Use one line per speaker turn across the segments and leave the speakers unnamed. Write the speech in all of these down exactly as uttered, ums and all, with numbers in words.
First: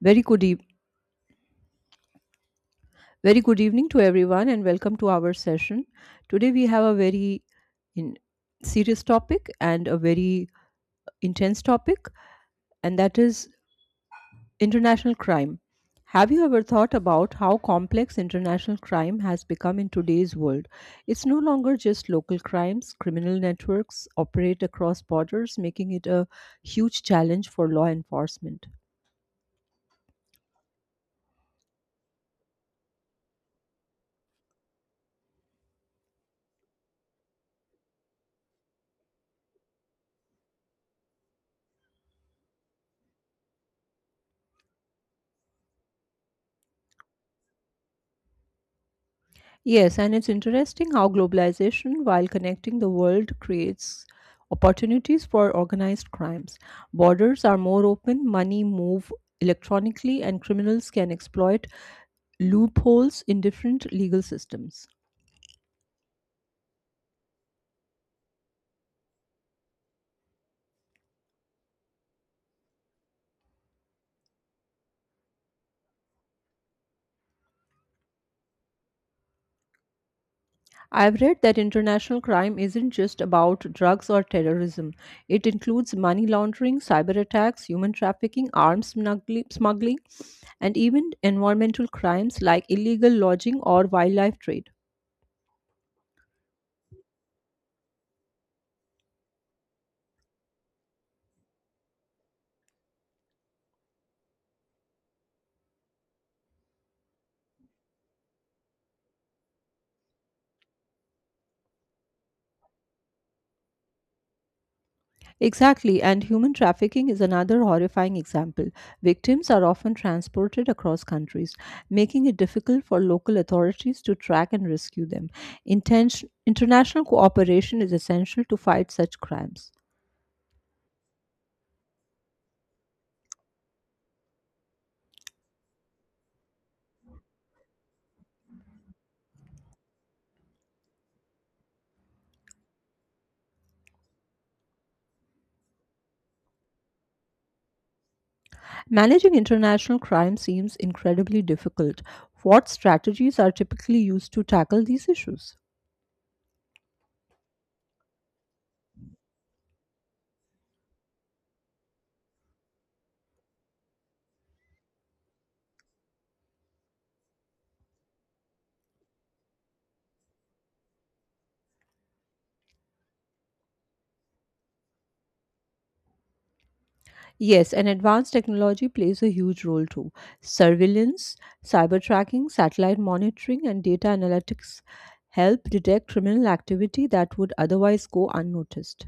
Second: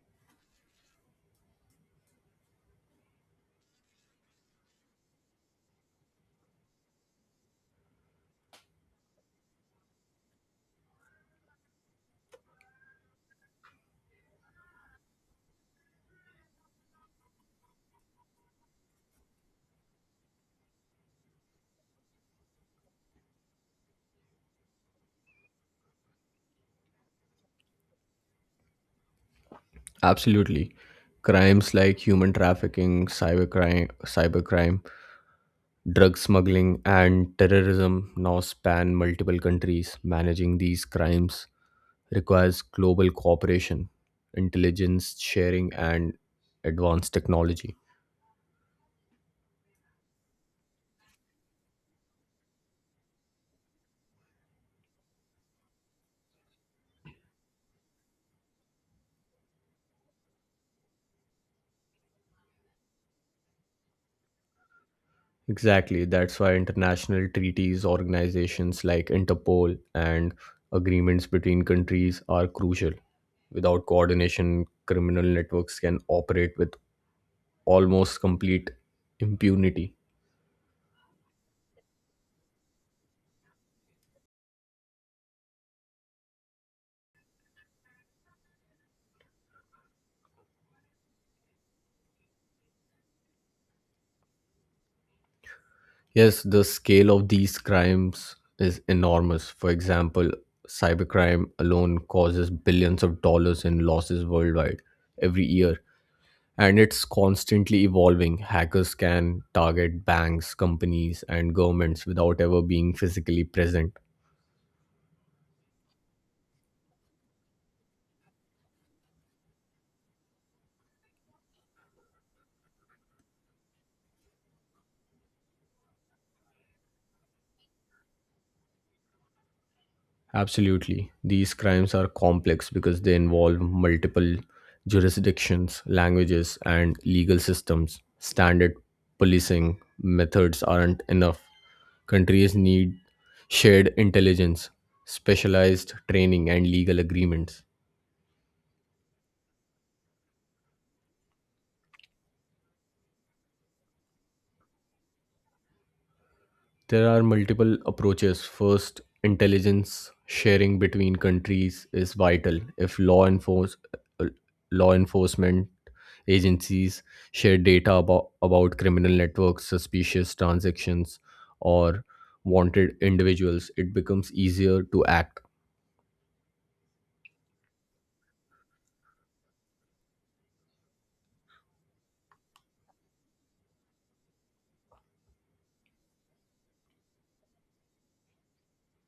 Very good, eve- very good evening to everyone, and welcome to our session. Today we have a very in- serious topic and a very intense topic, and that is international crime. Have you ever thought about how complex international crime has become in today's world? It's no longer just local crimes. Criminal networks operate across borders, making it a huge challenge for law enforcement.
Absolutely. Crimes like human trafficking, cybercrime, cybercrime, drug smuggling, and terrorism now span multiple countries. Managing these crimes requires global cooperation, intelligence sharing, and advanced technology.
Yes, and it's interesting how globalization, while connecting the world, creates opportunities for organized crimes. Borders are more open, money move electronically, and criminals can exploit loopholes in different legal systems.
Exactly. That's why international treaties, organizations like Interpol, and agreements between countries are crucial. Without coordination, criminal networks can operate with almost complete impunity.
I've read that international crime isn't just about drugs or terrorism. It includes money laundering, cyber attacks, human trafficking, arms smuggli- smuggling, and even environmental crimes like illegal lodging or wildlife trade.
Yes, the scale of these crimes is enormous. For example, cybercrime alone causes billions of dollars in losses worldwide every year. And it's constantly evolving. Hackers can target banks, companies, and governments without ever being physically present.
Exactly, and human trafficking is another horrifying example. Victims are often transported across countries, making it difficult for local authorities to track and rescue them. Intention- international cooperation is essential to fight such crimes.
Absolutely. These crimes are complex because they involve multiple jurisdictions, languages, and legal systems. Standard policing methods aren't enough. Countries need shared intelligence, specialized training, and legal agreements.
Managing international crime seems incredibly difficult. What strategies are typically used to tackle these issues?
There are multiple approaches. First, intelligence sharing between countries is vital. If law enforce uh, law enforcement agencies share data about, about criminal networks, suspicious transactions, or wanted individuals, it becomes easier to act.
Yes, and advanced technology plays a huge role too. Surveillance, cyber tracking, satellite monitoring, and data analytics help detect criminal activity that would otherwise go unnoticed.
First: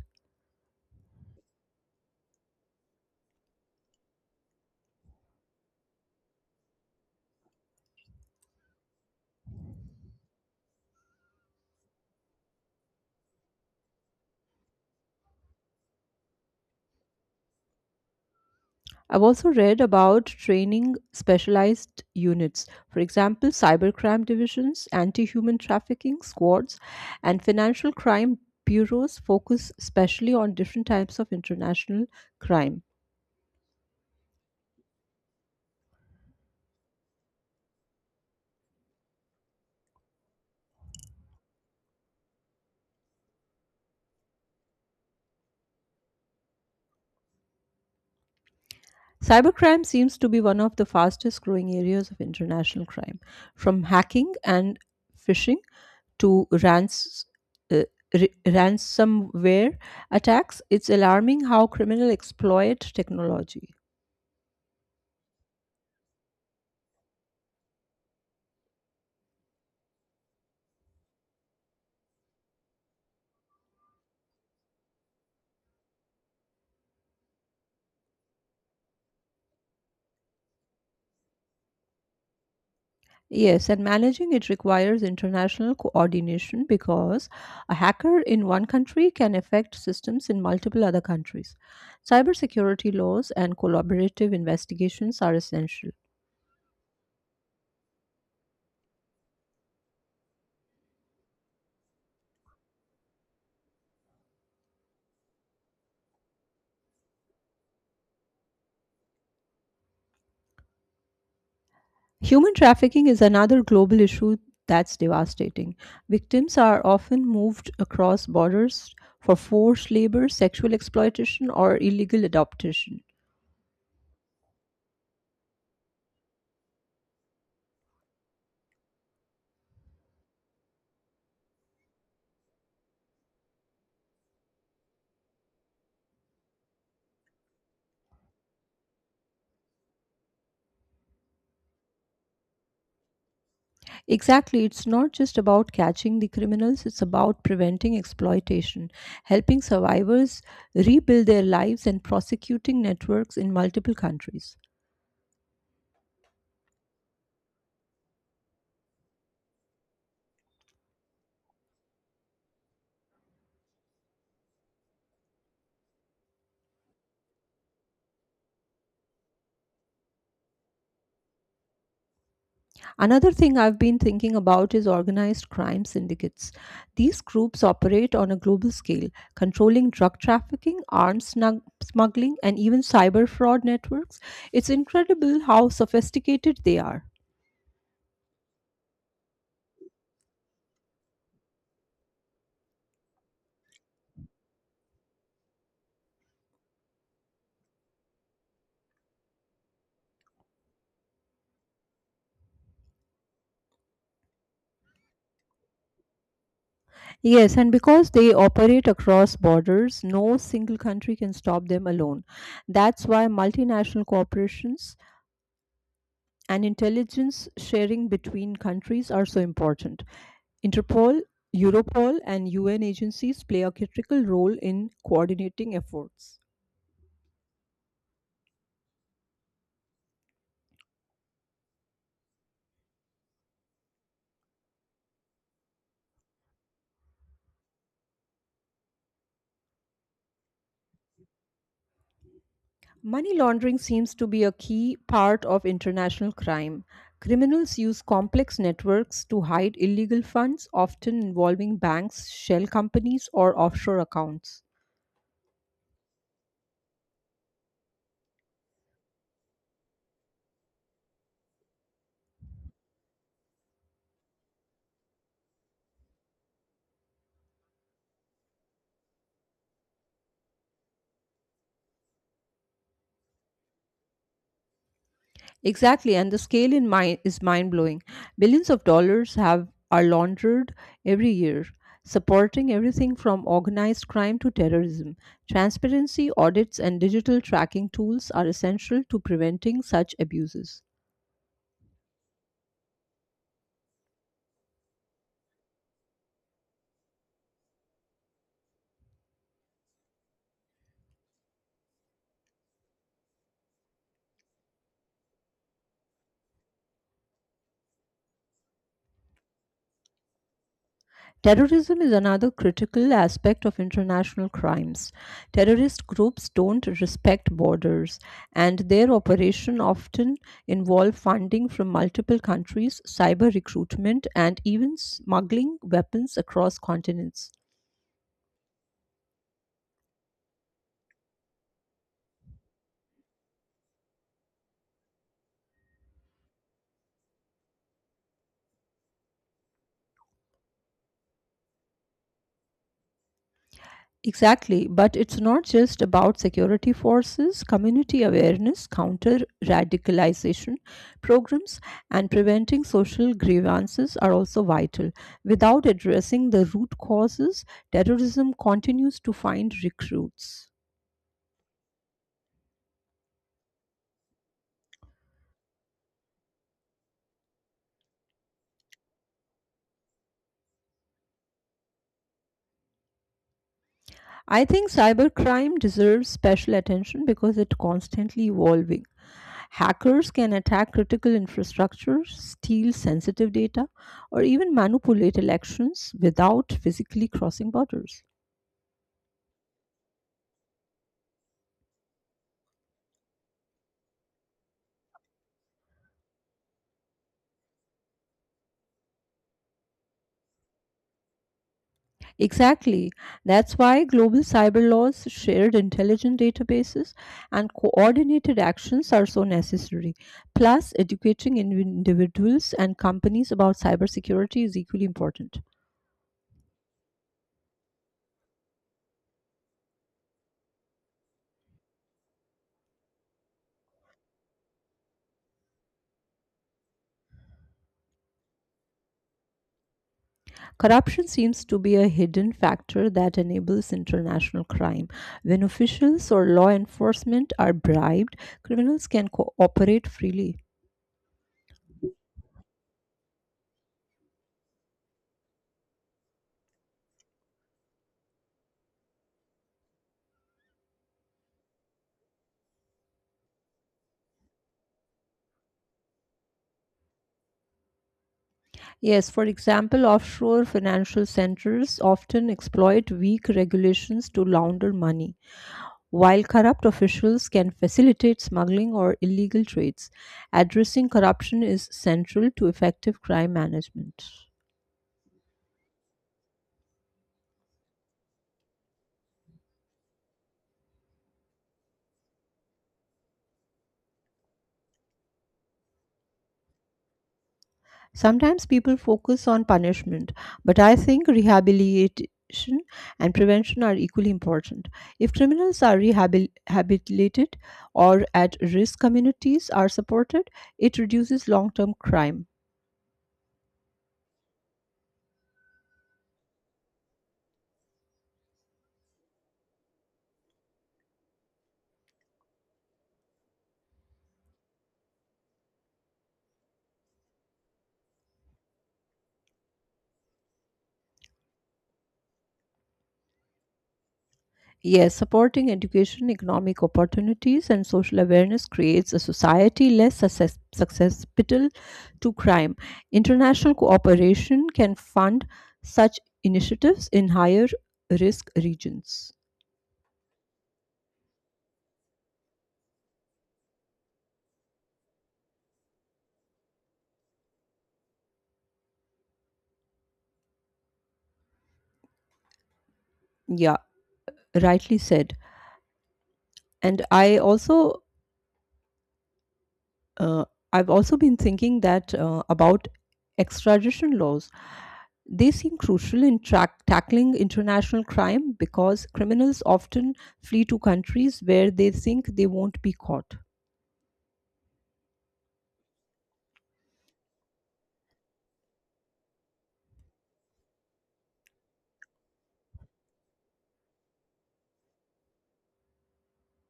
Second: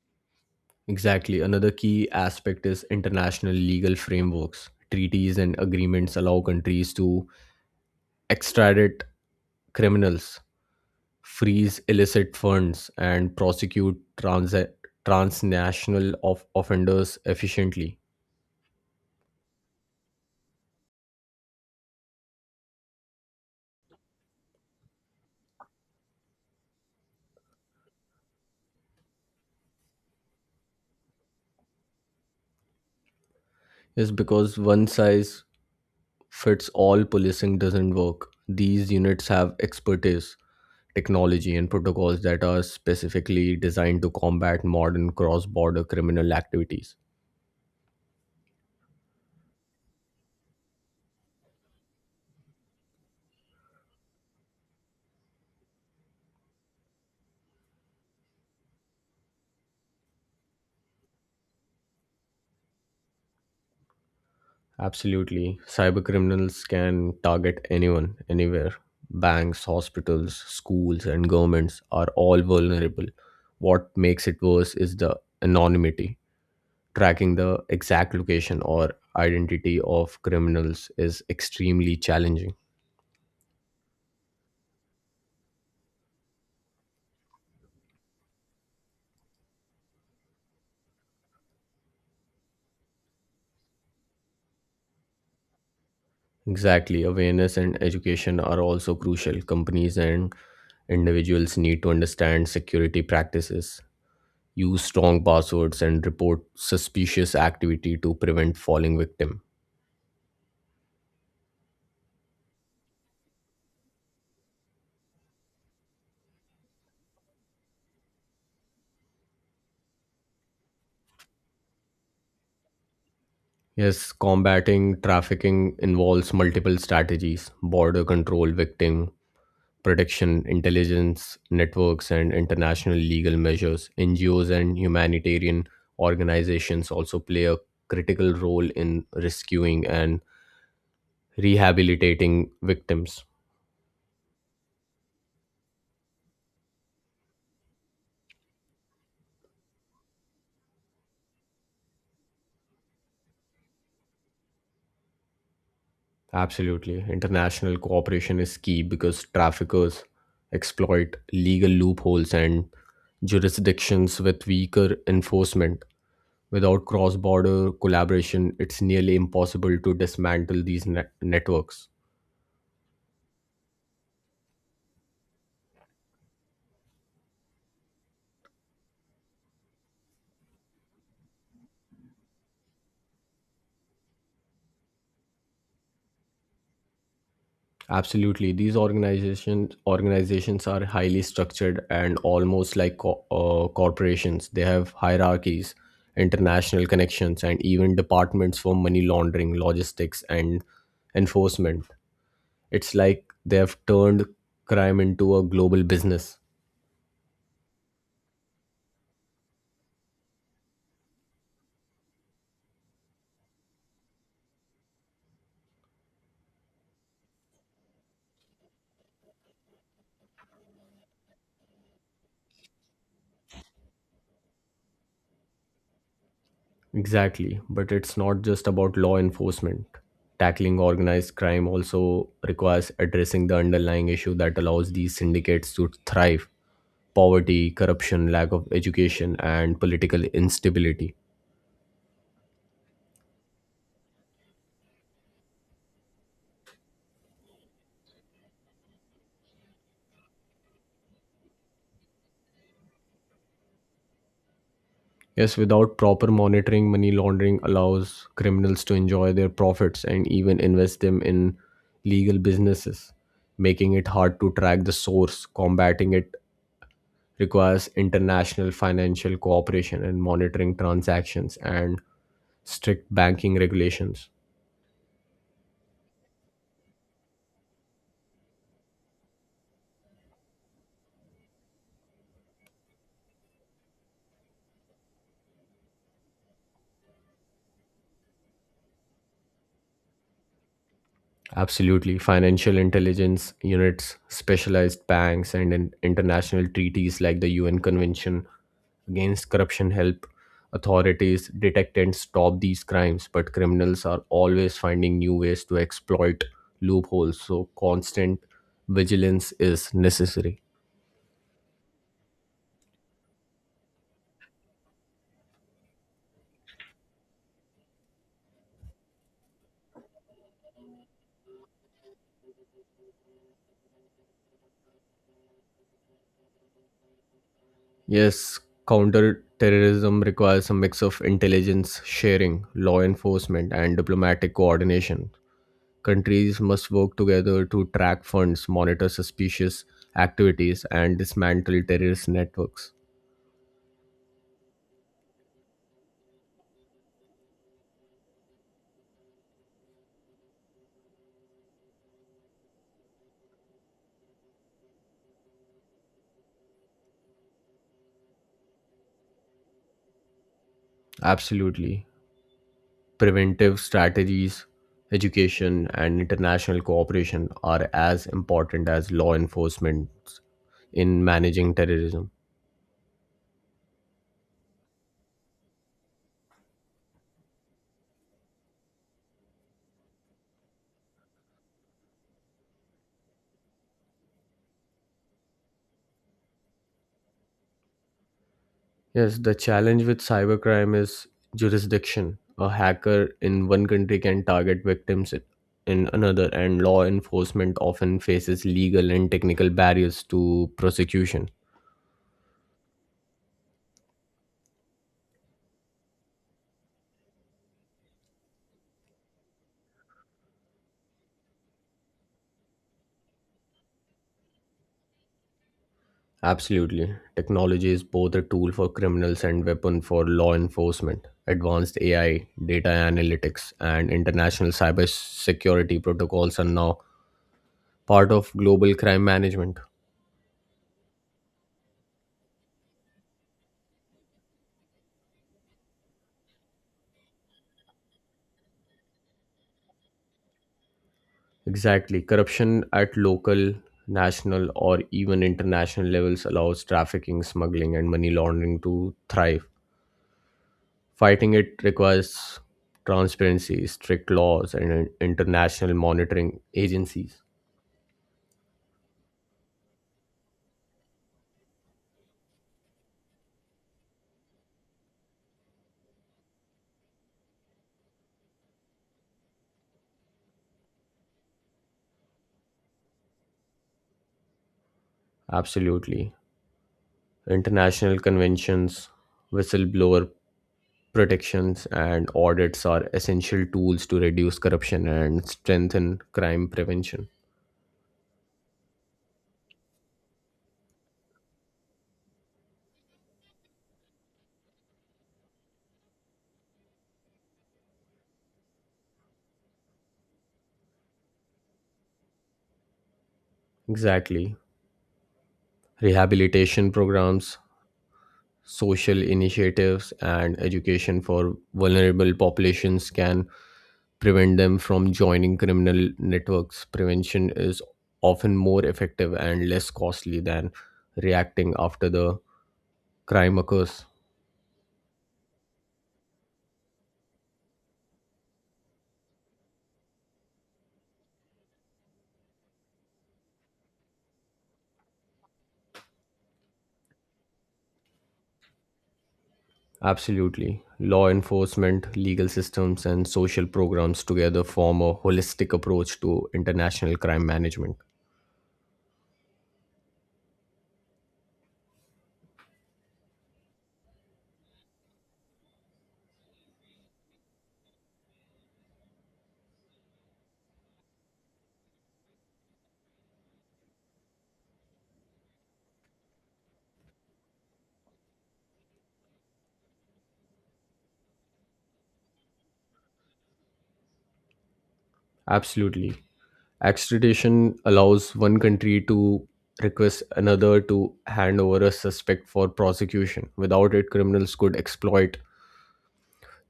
Exactly. Another key aspect is international legal frameworks. Treaties and agreements allow countries to extradite criminals, freeze illicit funds, and prosecute trans- transnational of- offenders efficiently.
I've also read about training specialized units, for example, cybercrime divisions, anti human trafficking squads, and financial crime bureaus focus specially on different types of international crime.
Is because one size fits all policing doesn't work. These units have expertise, technology, and protocols that are specifically designed to combat modern cross border criminal activities.
Cybercrime seems to be one of the fastest growing areas of international crime, from hacking and phishing to rans- uh, r- ransomware attacks. It's alarming how criminals exploit technology.
Absolutely. Cyber criminals can target anyone, anywhere. Banks, hospitals, schools, and governments are all vulnerable. What makes it worse is the anonymity. Tracking the exact location or identity of criminals is extremely challenging.
Yes, and managing it requires international coordination because a hacker in one country can affect systems in multiple other countries. Cybersecurity laws and collaborative investigations are essential.
Exactly. Awareness and education are also crucial. Companies and individuals need to understand security practices, use strong passwords and report suspicious activity to prevent falling victim.
Human trafficking is another global issue that's devastating. Victims are often moved across borders for forced labor, sexual exploitation, or illegal adoption.
Yes, combating trafficking involves multiple strategies: border control, victim protection, intelligence networks, and international legal measures. NGOs and humanitarian organizations also play a critical role in rescuing and rehabilitating victims.
Exactly. It's not just about catching the criminals, it's about preventing exploitation, helping survivors rebuild their lives, and prosecuting networks in multiple countries.
Absolutely. International cooperation is key because traffickers exploit legal loopholes and jurisdictions with weaker enforcement. Without cross border collaboration, it's nearly impossible to dismantle these net- networks.
Another thing I've been thinking about is organized crime syndicates. These groups operate on a global scale, controlling drug trafficking, arms snug- smuggling, and even cyber fraud networks. It's incredible how sophisticated they are.
Absolutely. These organizations organizations are highly structured and almost like co- uh, corporations. They have hierarchies, international connections, and even departments for money laundering, logistics, and enforcement. It's like they've turned crime into a global business.
Yes, and because they operate across borders, no single country can stop them alone. That's why multinational corporations and intelligence sharing between countries are so important. Interpol, Europol, and U N agencies play a critical role in coordinating efforts.
Exactly, but it's not just about law enforcement. Tackling organized crime also requires addressing the underlying issue that allows these syndicates to thrive: poverty, corruption, lack of education, and political instability.
Money laundering seems to be a key part of international crime. Criminals use complex networks to hide illegal funds, often involving banks, shell companies, or offshore accounts.
Yes, without proper monitoring, money laundering allows criminals to enjoy their profits and even invest them in legal businesses, making it hard to track the source. Combating it requires international financial cooperation in monitoring transactions and strict banking regulations.
Exactly, and the scale in mind is mind blowing. Billions of dollars have are laundered every year, supporting everything from organized crime to terrorism. Transparency, audits, and digital tracking tools are essential to preventing such abuses.
Absolutely. Financial intelligence units, specialized banks, and in international treaties like the U N Convention against Corruption help authorities detect and stop these crimes. But criminals are always finding new ways to exploit loopholes, so constant vigilance is necessary.
Terrorism is another critical aspect of international crimes. Terrorist groups don't respect borders, and their operation often involve funding from multiple countries, cyber recruitment, and even smuggling weapons across continents.
Yes, counter-terrorism requires a mix of intelligence sharing, law enforcement, and diplomatic coordination. Countries must work together to track funds, monitor suspicious activities, and dismantle terrorist networks.
Exactly, but it's not just about security forces, community awareness, counter radicalization programs, and preventing social grievances are also vital. Without addressing the root causes, terrorism continues to find recruits.
Absolutely. Preventive strategies, education, and international cooperation are as important as law enforcement in managing terrorism.
I think cybercrime deserves special attention because it's constantly evolving. Hackers can attack critical infrastructure, steal sensitive data, or even manipulate elections without physically crossing borders.
Yes, the challenge with cybercrime is jurisdiction. A hacker in one country can target victims in in another, and law enforcement often faces legal and technical barriers to prosecution.
Exactly. That's why global cyber laws, shared intelligence databases, and coordinated actions are so necessary. Plus, educating indiv- individuals and companies about cybersecurity is equally important.
Absolutely. Technology is both a tool for criminals and weapon for law enforcement. Advanced A I, data analytics, and international cybersecurity protocols are now part of global crime management.
Corruption seems to be a hidden factor that enables international crime. When officials or law enforcement are bribed, criminals can cooperate freely.
Exactly. Corruption at local, national, or even international levels allows trafficking, smuggling, and money laundering to thrive. Fighting it requires transparency, strict laws, and in- international monitoring agencies.
Yes, for example, offshore financial centers often exploit weak regulations to launder money. While corrupt officials can facilitate smuggling or illegal trades, addressing corruption is central to effective crime management.
Absolutely. International conventions, whistleblower protections, and audits are essential tools to reduce corruption and strengthen crime prevention.
Sometimes people focus on punishment, but I think rehabilitation and prevention are equally important. If criminals are rehabilitated or at risk communities are supported, it reduces long term crime.
Exactly. Rehabilitation programs, social initiatives and education for vulnerable populations can prevent them from joining criminal networks. Prevention is often more effective and less costly than reacting after the crime occurs.
Yes, supporting education, economic opportunities, and social awareness creates a society less success- susceptible to crime. International cooperation can fund such initiatives in higher risk regions.
Absolutely. Law enforcement, legal systems, and social programs together form a holistic approach to international crime management.
Yeah, rightly said. And I also, uh, I've also been thinking that uh, about extradition laws. They seem crucial in track tackling international crime because criminals often flee to countries where they think they won't be caught.
Absolutely. Extradition allows one country to request another to hand over a suspect for prosecution. Without it, criminals could exploit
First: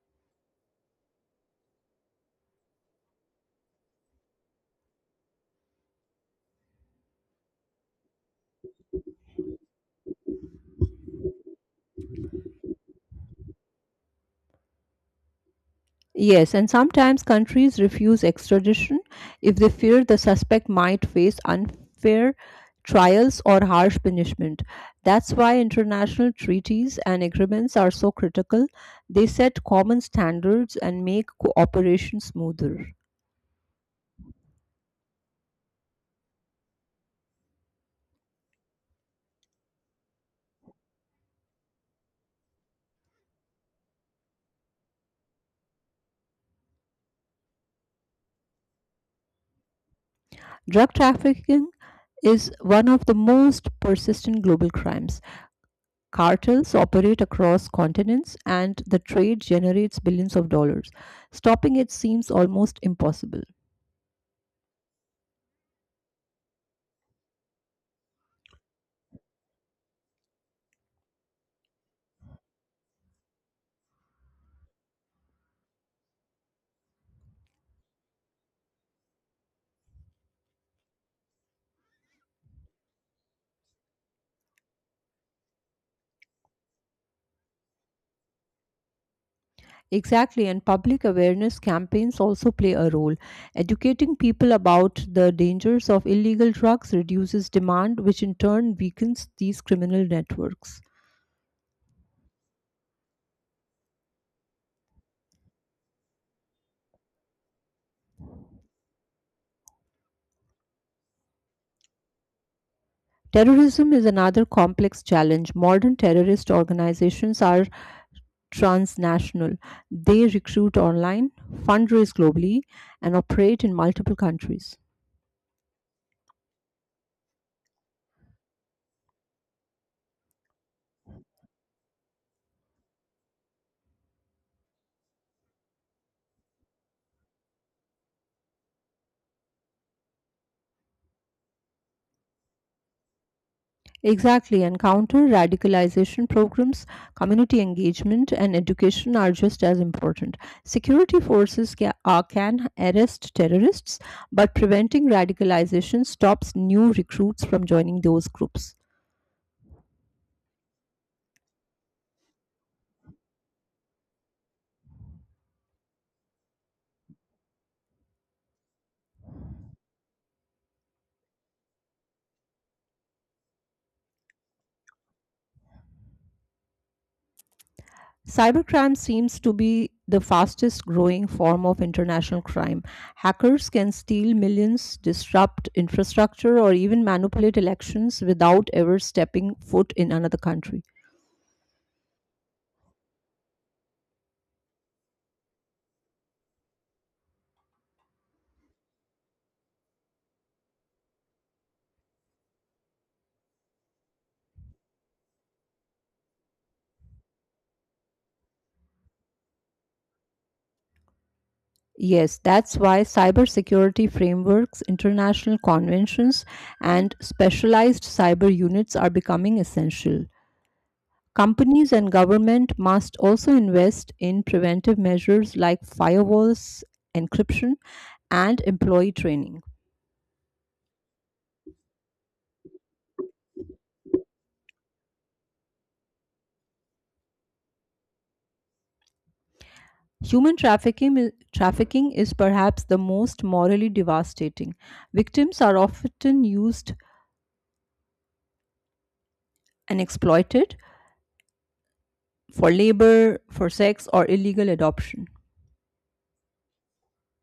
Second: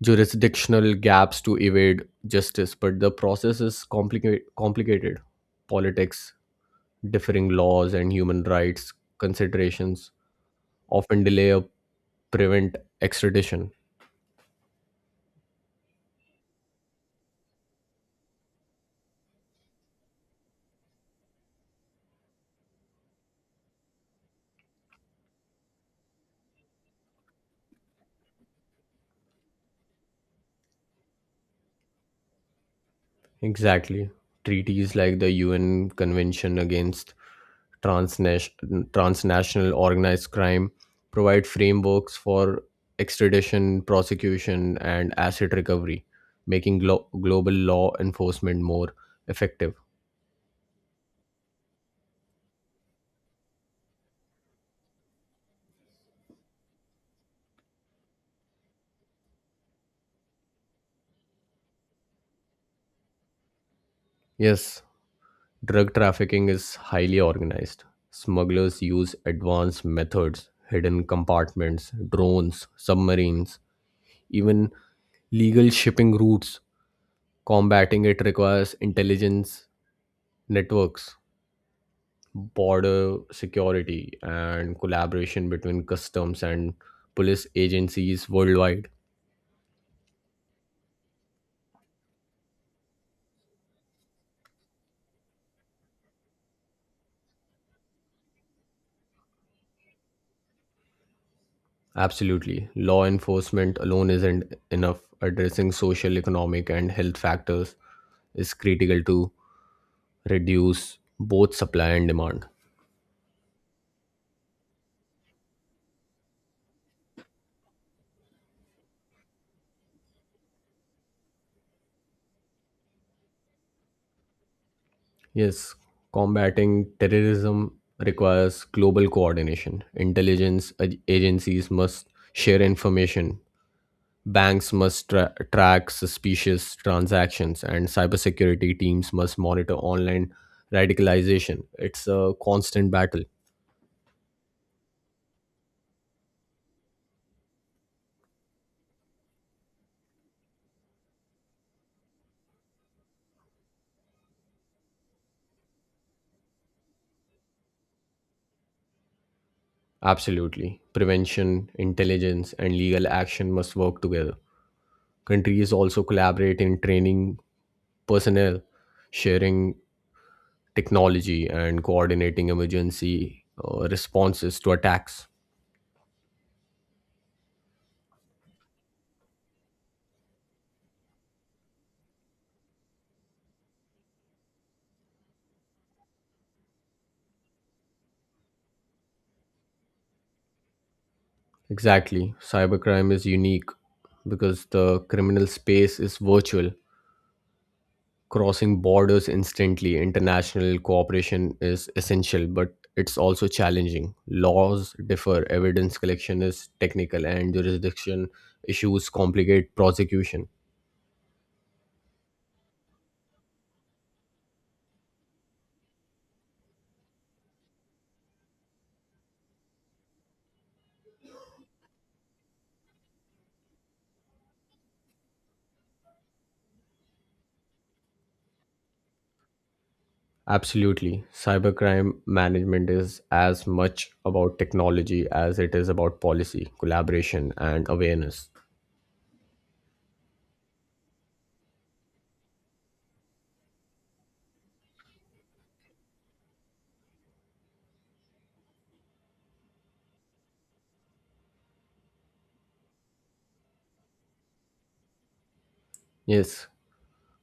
jurisdictional gaps to evade justice, but the process is complica- complicated. Politics, differing laws, and human rights considerations often delay or prevent extradition.
Yes, and sometimes countries refuse extradition if they fear the suspect might face unfair trials or harsh punishment. That's why international treaties and agreements are so critical. They set common standards and make cooperation smoother.
Exactly. Treaties like the U N Convention against transnation- transnational organized crime, provide frameworks for extradition, prosecution, and asset recovery, making glo- global law enforcement more effective.
Drug trafficking is one of the most persistent global crimes. Cartels operate across continents and the trade generates billions of dollars. Stopping it seems almost impossible.
Yes, drug trafficking is highly organized. Smugglers use advanced methods: hidden compartments, drones, submarines, even legal shipping routes. Combating it requires intelligence networks, border security, and collaboration between customs and police agencies worldwide.
Exactly, and public awareness campaigns also play a role. Educating people about the dangers of illegal drugs reduces demand, which in turn weakens these criminal networks.
Absolutely. Law enforcement alone isn't enough. Addressing social, economic, and health factors is critical to reduce both supply and demand.
Terrorism is another complex challenge. Modern terrorist organizations are transnational. They recruit online, fundraise globally, and operate in multiple countries.
Yes, combating terrorism requires global coordination. Intelligence ag- agencies must share information, banks must tra- track suspicious transactions, and cybersecurity teams must monitor online radicalization. It's a constant battle.
Exactly, and counter radicalization programs, community engagement, and education are just as important. Security forces ca- uh, can arrest terrorists, but preventing radicalization stops new recruits from joining those groups.
Absolutely. Prevention, intelligence, and legal action must work together. Countries also collaborate in training personnel, sharing technology, and coordinating emergency uh, responses to attacks.
Cybercrime seems to be the fastest growing form of international crime. Hackers can steal millions, disrupt infrastructure, or even manipulate elections without ever stepping foot in another country.
Exactly. Cybercrime is unique because the criminal space is virtual, crossing borders instantly. International cooperation is essential, but it's also challenging. Laws differ, evidence collection is technical, and jurisdiction issues complicate prosecution.
Yes, that's why cybersecurity frameworks, international conventions, and specialized cyber units are becoming essential. Companies and government must also invest in preventive measures like firewalls, encryption, and employee training.
Absolutely. Cybercrime management is as much about technology as it is about policy, collaboration, and awareness.
Human trafficking, i- trafficking is perhaps the most morally devastating. Victims are often used and exploited for labor, for sex, or illegal adoption.
Yes,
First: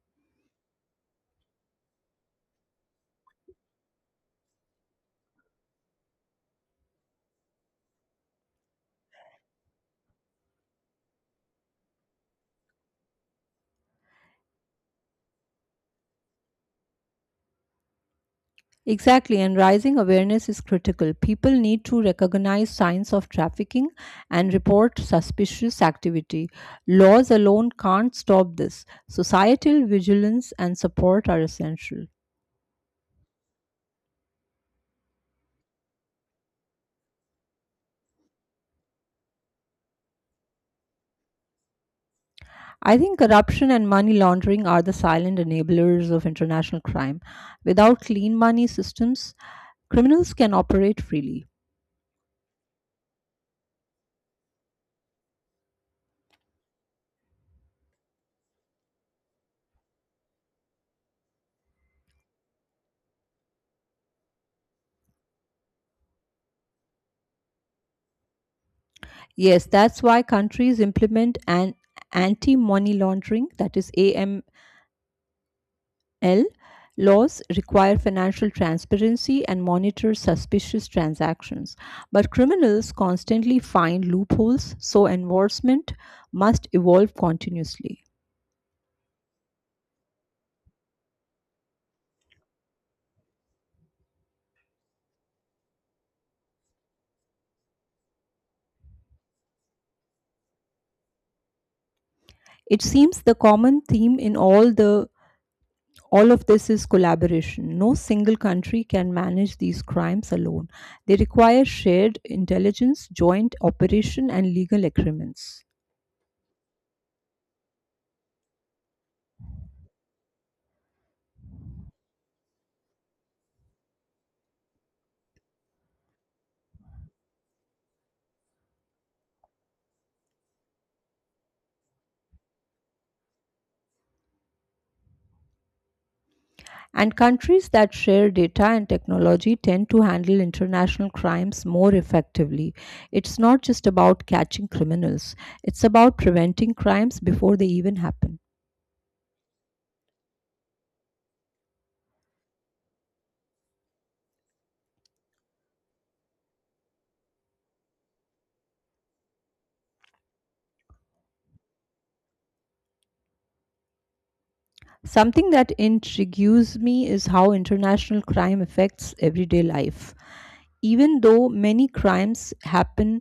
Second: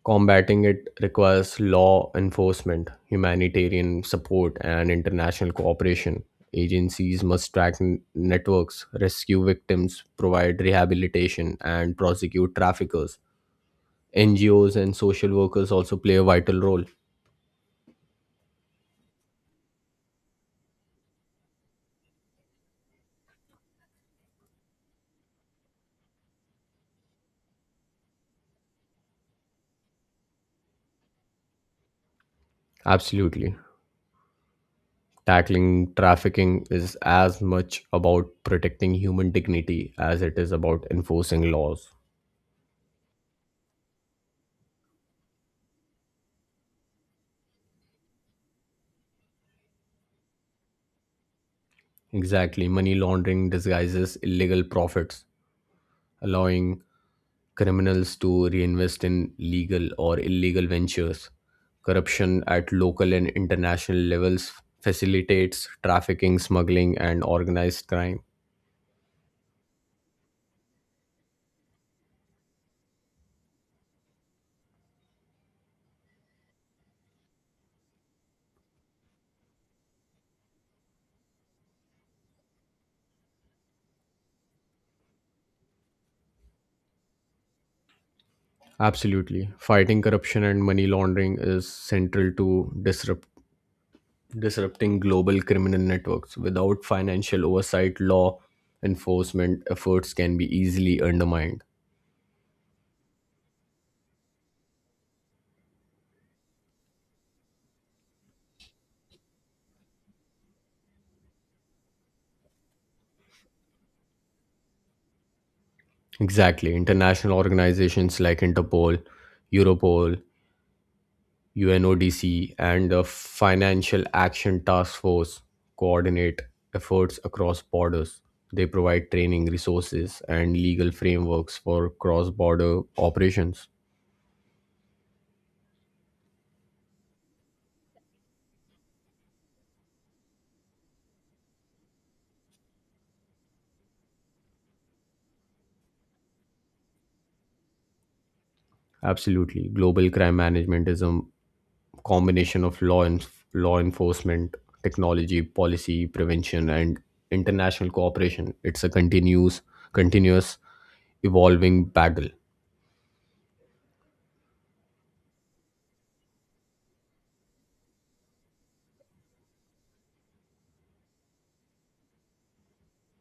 combating it requires law enforcement, humanitarian support, and international cooperation. Agencies must track n- networks, rescue victims, provide rehabilitation, and prosecute traffickers. N G Os and social workers also play a vital role.
Exactly, and rising awareness is critical. People need to recognize signs of trafficking and report suspicious activity. Laws alone can't stop this. Societal vigilance and support are essential.
Absolutely. Tackling trafficking is as much about protecting human dignity as it is about enforcing laws.
I think corruption and money laundering are the silent enablers of international crime. Without clean money systems, criminals can operate freely.
Exactly. Money laundering disguises illegal profits, allowing criminals to reinvest in legal or illegal ventures. Corruption at local and international levels facilitates trafficking, smuggling, and organized crime.
Yes, that's why countries implement an anti money laundering, that is AML L. Laws require financial transparency and monitor suspicious transactions, but criminals constantly find loopholes, so enforcement must evolve continuously.
Absolutely. Fighting corruption and money laundering is central to disrupt, disrupting global criminal networks. Without financial oversight, law enforcement efforts can be easily undermined.
It seems the common theme in all the all of this is collaboration. No single country can manage these crimes alone. They require shared intelligence, joint operation, and legal agreements.
Exactly. International organizations like Interpol, Europol, U N O D C, and the Financial Action Task Force coordinate efforts across borders. They provide training, resources, and legal frameworks for cross border operations.
And countries that share data and technology tend to handle international crimes more effectively. It's not just about catching criminals, it's about preventing crimes before they even happen.
Absolutely. Global crime management is a combination of law, and law enforcement, technology, policy, prevention, and international cooperation. It's a continuous, continuous evolving battle.
Something that intrigues me is how international crime affects everyday life. Even though many crimes happen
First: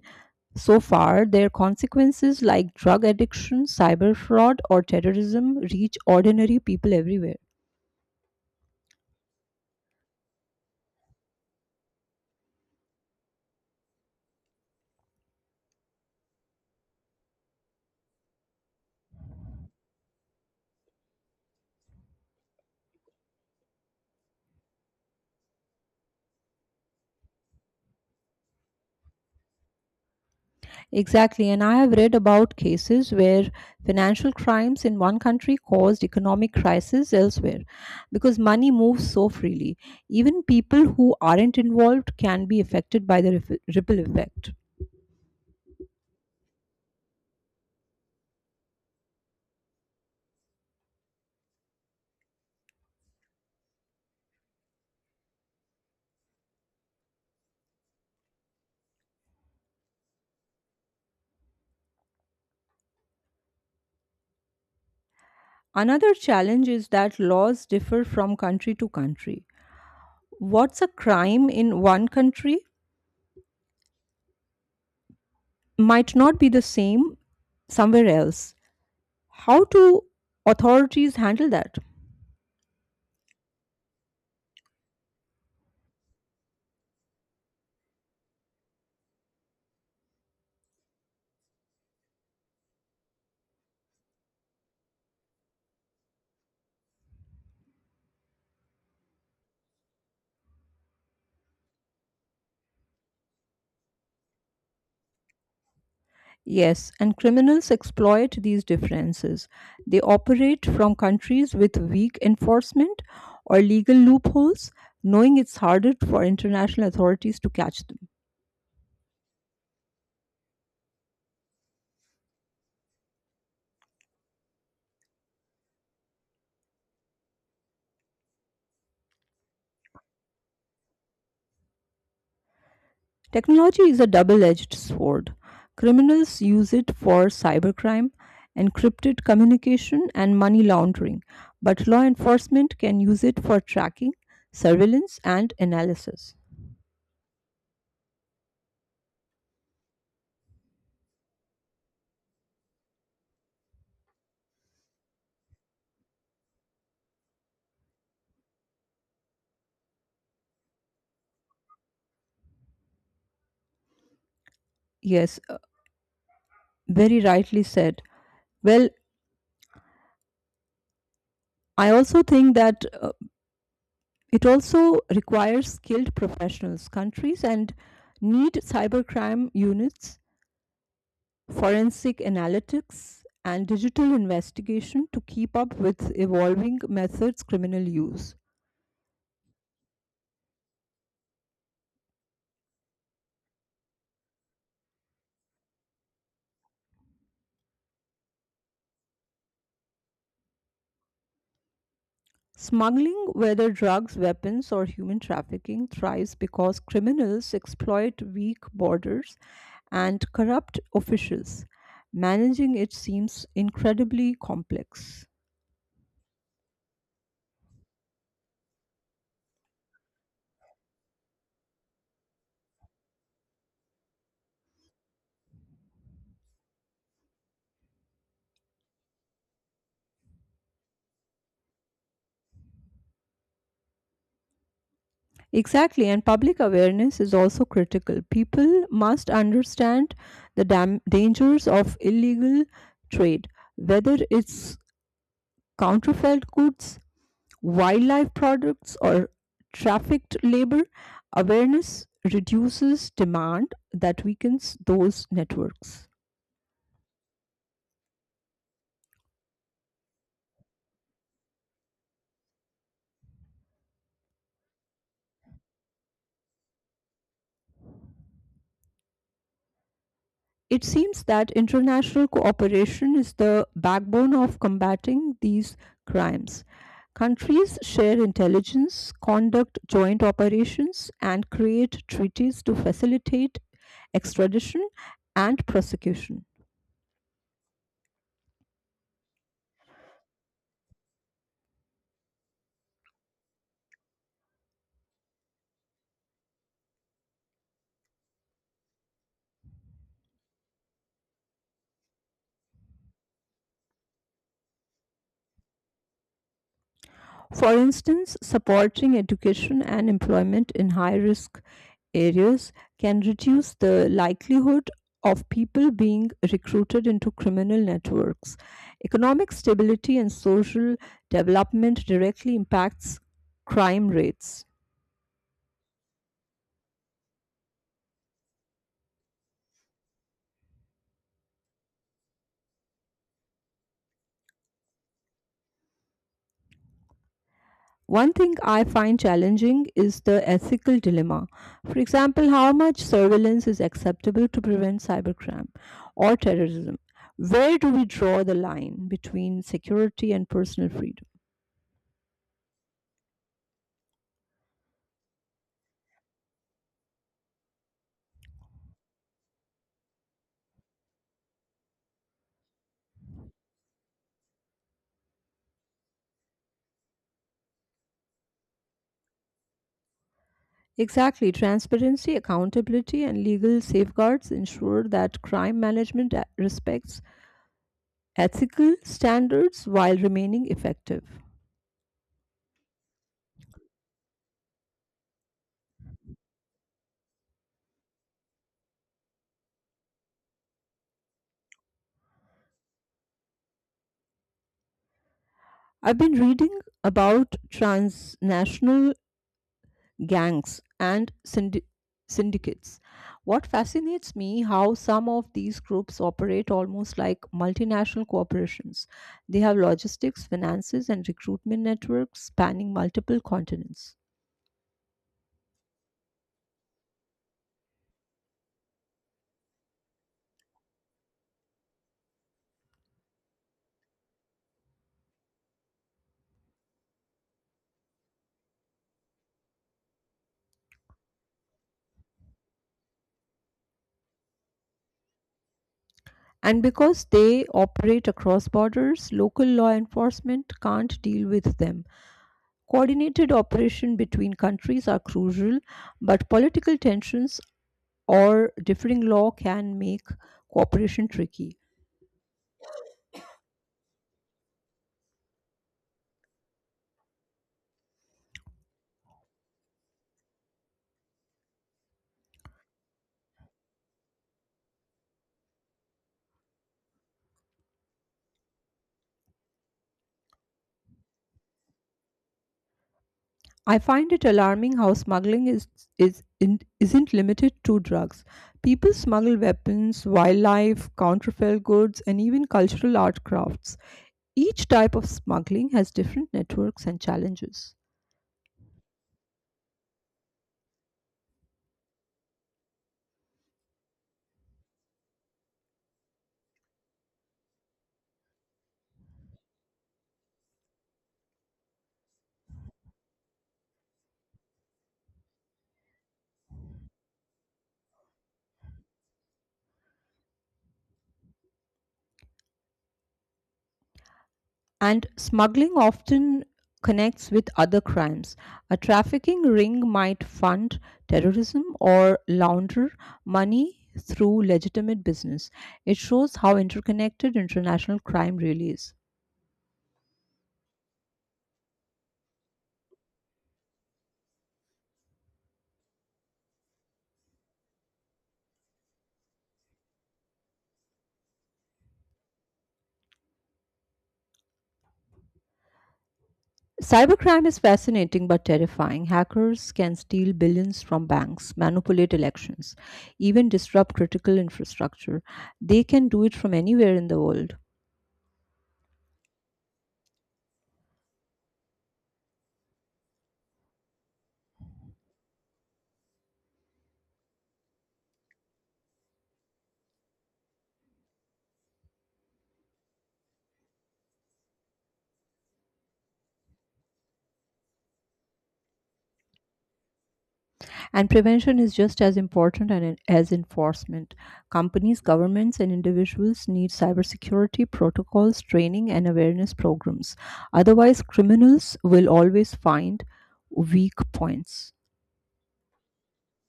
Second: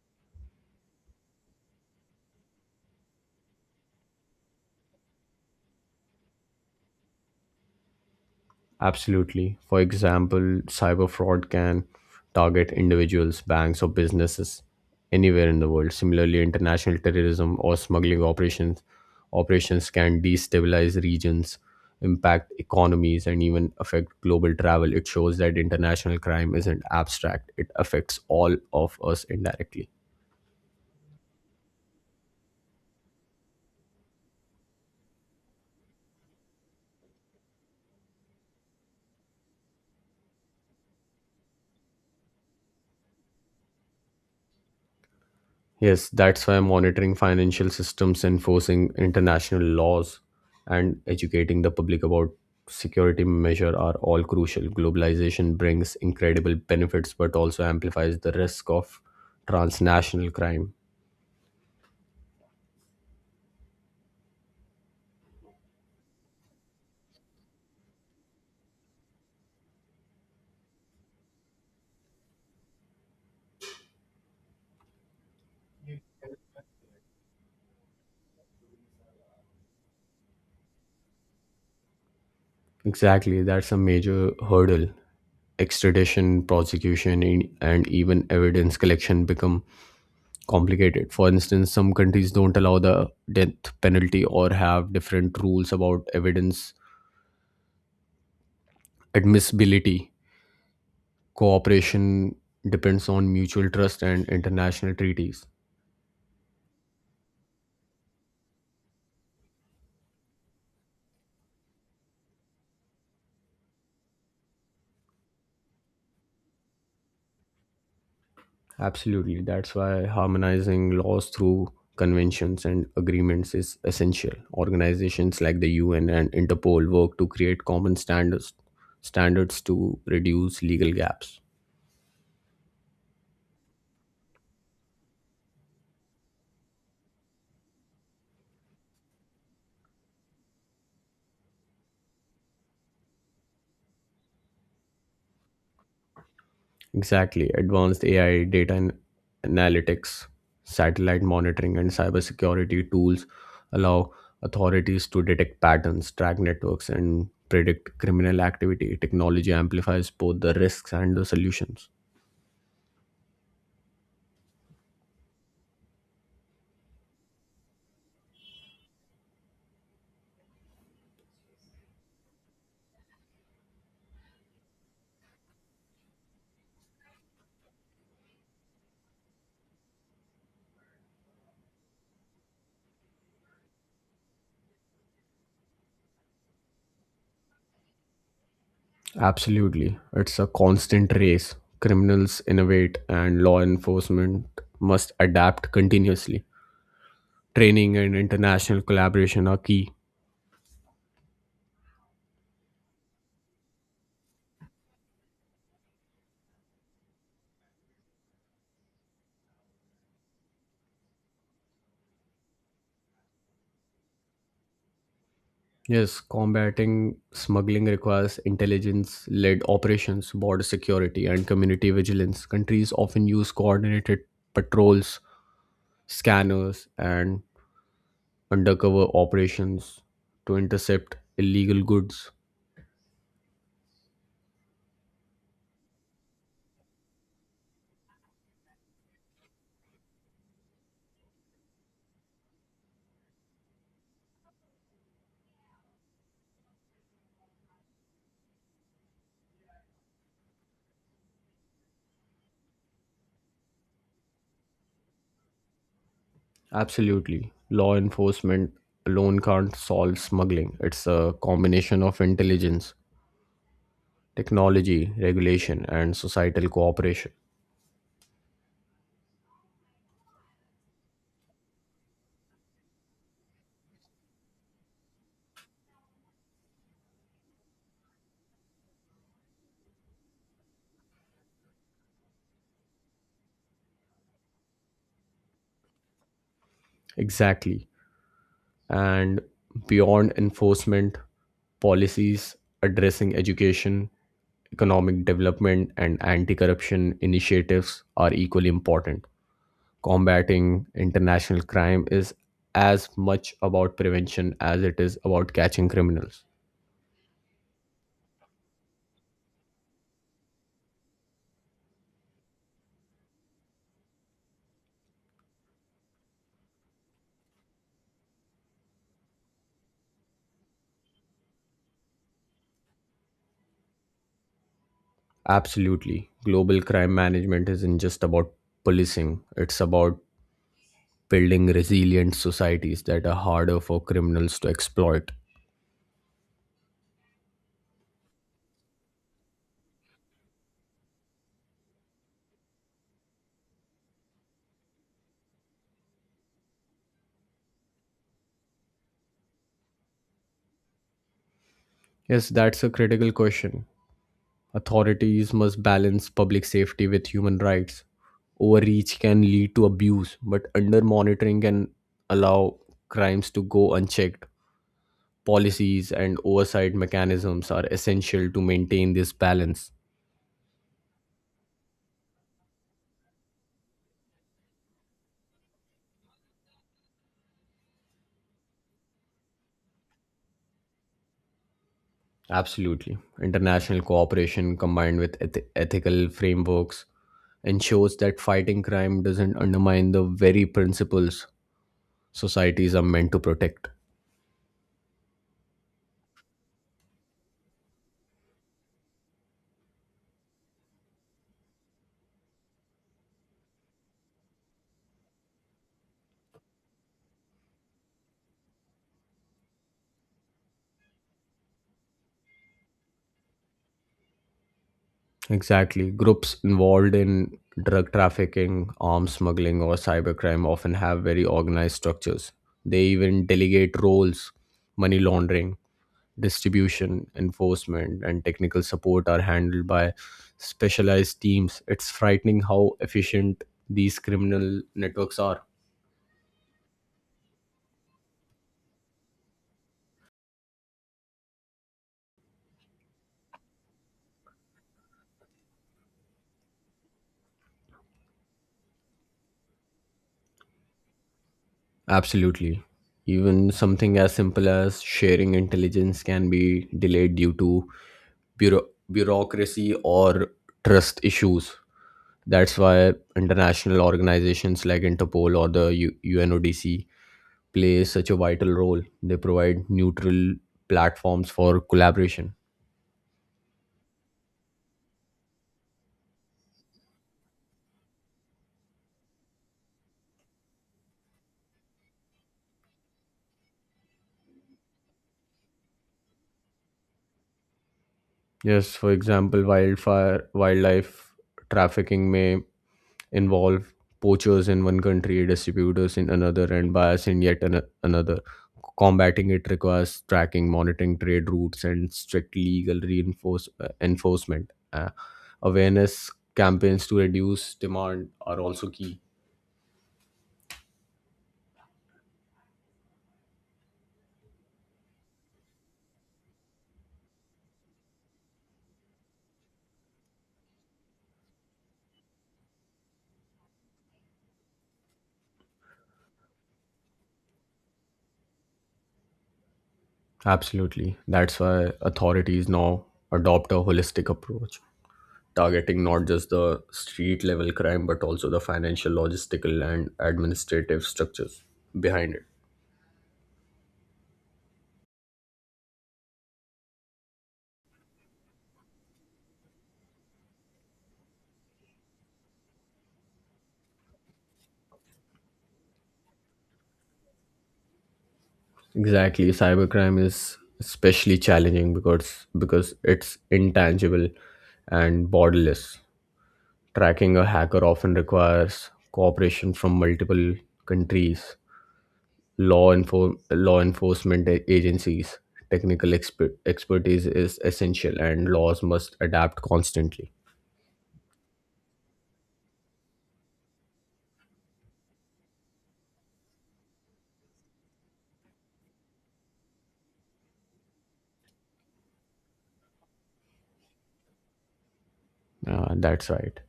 so far, their consequences like drug addiction, cyber fraud, or terrorism reach ordinary people everywhere.
Absolutely. For example, cyber fraud can target individuals, banks, or businesses anywhere in the world. Similarly, international terrorism or smuggling operations operations can destabilize regions, impact economies, and even affect global travel. It shows that international crime isn't abstract; it affects all of us indirectly.
Exactly, and I have read about cases where financial crimes in one country caused economic crisis elsewhere because money moves so freely. Even people who aren't involved can be affected by the rif- ripple effect.
Yes, that's why monitoring financial systems, enforcing international laws, and educating the public about security measure are all crucial. Globalization brings incredible benefits but also amplifies the risk of transnational crime.
Another challenge is that laws differ from country to country. What's a crime in one country might not be the same somewhere else. How do authorities handle that?
Exactly, that's a major hurdle. Extradition, prosecution, and and even evidence collection become complicated. For instance, some countries don't allow the death penalty or have different rules about evidence admissibility. Cooperation depends on mutual trust and international treaties.
Yes, and criminals exploit these differences. They operate from countries with weak enforcement or legal loopholes, knowing it's harder for international authorities to catch them.
Absolutely. That's why harmonizing laws through conventions and agreements is essential. Organizations like the U N and Interpol work to create common standards standards to reduce legal gaps.
Technology is a double edged sword. Criminals use it for cybercrime, encrypted communication, and money laundering, but law enforcement can use it for tracking, surveillance, and analysis.
Exactly. Advanced A I, data an- analytics, satellite monitoring, and cybersecurity tools allow authorities to detect patterns, track networks, and predict criminal activity. Technology amplifies both the risks and the solutions.
Yes, uh, very rightly said. Well, I also think that uh, it also requires skilled professionals. Countries and need cybercrime units forensic analytics, and digital investigation to keep up with evolving methods criminal use.
Absolutely. It's a constant race. Criminals innovate, and law enforcement must adapt continuously. Training and international collaboration are key.
Smuggling, whether drugs, weapons, or human trafficking, thrives because criminals exploit weak borders and corrupt officials. Managing it seems incredibly complex.
Yes, combating smuggling requires intelligence led operations, border security, and community vigilance. Countries often use coordinated patrols, scanners, and undercover operations to intercept illegal goods.
Exactly, and public awareness is also critical. People must understand the dam- dangers of illegal trade, whether it's counterfeit goods, wildlife products, or trafficked labor, awareness reduces demand that weakens those networks.
Absolutely. Law enforcement alone can't solve smuggling. It's a combination of intelligence, technology, regulation, and societal cooperation.
It seems that international cooperation is the backbone of combating these crimes. Countries share intelligence, conduct joint operations, and create treaties to facilitate extradition and prosecution.
Exactly. And beyond enforcement, policies addressing education, economic development, and anti corruption initiatives are equally important. Combating international crime is as much about prevention as it is about catching criminals.
For instance, supporting education and employment in high risk areas can reduce the likelihood of people being recruited into criminal networks. Economic stability and social development directly impacts crime rates.
Absolutely. Global crime management isn't just about policing, it's about building resilient societies that are harder for criminals to exploit.
One thing I find challenging is the ethical dilemma. For example, how much surveillance is acceptable to prevent cybercrime or terrorism? Where do we draw the line between security and personal freedom?
Yes, that's a critical question. Authorities must balance public safety with human rights. Overreach can lead to abuse, but under monitoring can allow crimes to go unchecked. Policies and oversight mechanisms are essential to maintain this balance.
Exactly, transparency, accountability, and legal safeguards ensure that crime management a- respects ethical standards while remaining effective.
Absolutely. International cooperation combined with eth- ethical frameworks ensures that fighting crime doesn't undermine the very principles societies are meant to protect.
I've been reading about transnational gangs and syndi- syndicates. What fascinates me how some of these groups operate almost like multinational corporations. They have logistics, finances, and recruitment networks spanning multiple continents.
Exactly. Groups involved in drug trafficking, arms smuggling, or cybercrime often have very organized structures. They even delegate roles: money laundering, distribution, enforcement, and technical support are handled by specialized teams. It's frightening how efficient these criminal networks are.
And because they operate across borders, local law enforcement can't deal with them. Coordinated operation between countries are crucial, but political tensions or differing law can make cooperation tricky.
Absolutely. Even something as simple as sharing intelligence can be delayed due to bureau- bureaucracy or trust issues. That's why international organizations like Interpol or the U- UNODC play such a vital role. They provide neutral platforms for collaboration.
I find it alarming how smuggling is, is, in, isn't limited to drugs. People smuggle weapons, wildlife, counterfeit goods, and even cultural art crafts. Each type of smuggling has different networks and challenges.
Yes, for example, wildfire wildlife trafficking may involve poachers in one country, distributors in another, and buyers in yet ano- another. Combating it requires tracking, monitoring trade routes, and strict legal reinforce- uh, enforcement. Uh, awareness campaigns to reduce demand are also key.
And smuggling often connects with other crimes. A trafficking ring might fund terrorism or launder money through legitimate business. It shows how interconnected international crime really is.
Absolutely. That's why authorities now adopt a holistic approach, targeting not just the street level crime, but also the financial, logistical, and administrative structures behind it.
Cybercrime is fascinating but terrifying. Hackers can steal billions from banks, manipulate elections, even disrupt critical infrastructure. They can do it from anywhere in the world.
Exactly, cybercrime is especially challenging because because it's intangible and borderless. Tracking a hacker often requires cooperation from multiple countries, law enfor- law enforcement a- agencies. Technical exper- expertise is essential, and laws must adapt constantly.
And prevention is just as important and- as enforcement. Companies, governments, and individuals need cybersecurity protocols, training, and awareness programs. Otherwise, criminals will always find weak points.
Uh, that's right.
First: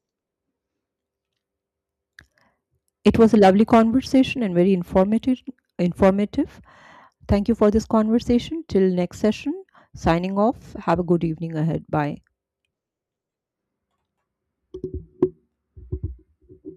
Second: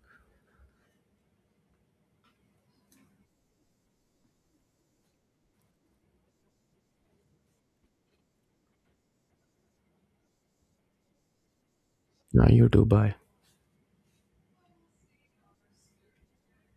It was a lovely conversation and very informative. Informative. Thank you for this conversation. Till next session, signing off. Have a good evening ahead. Bye.
Now you too, bye.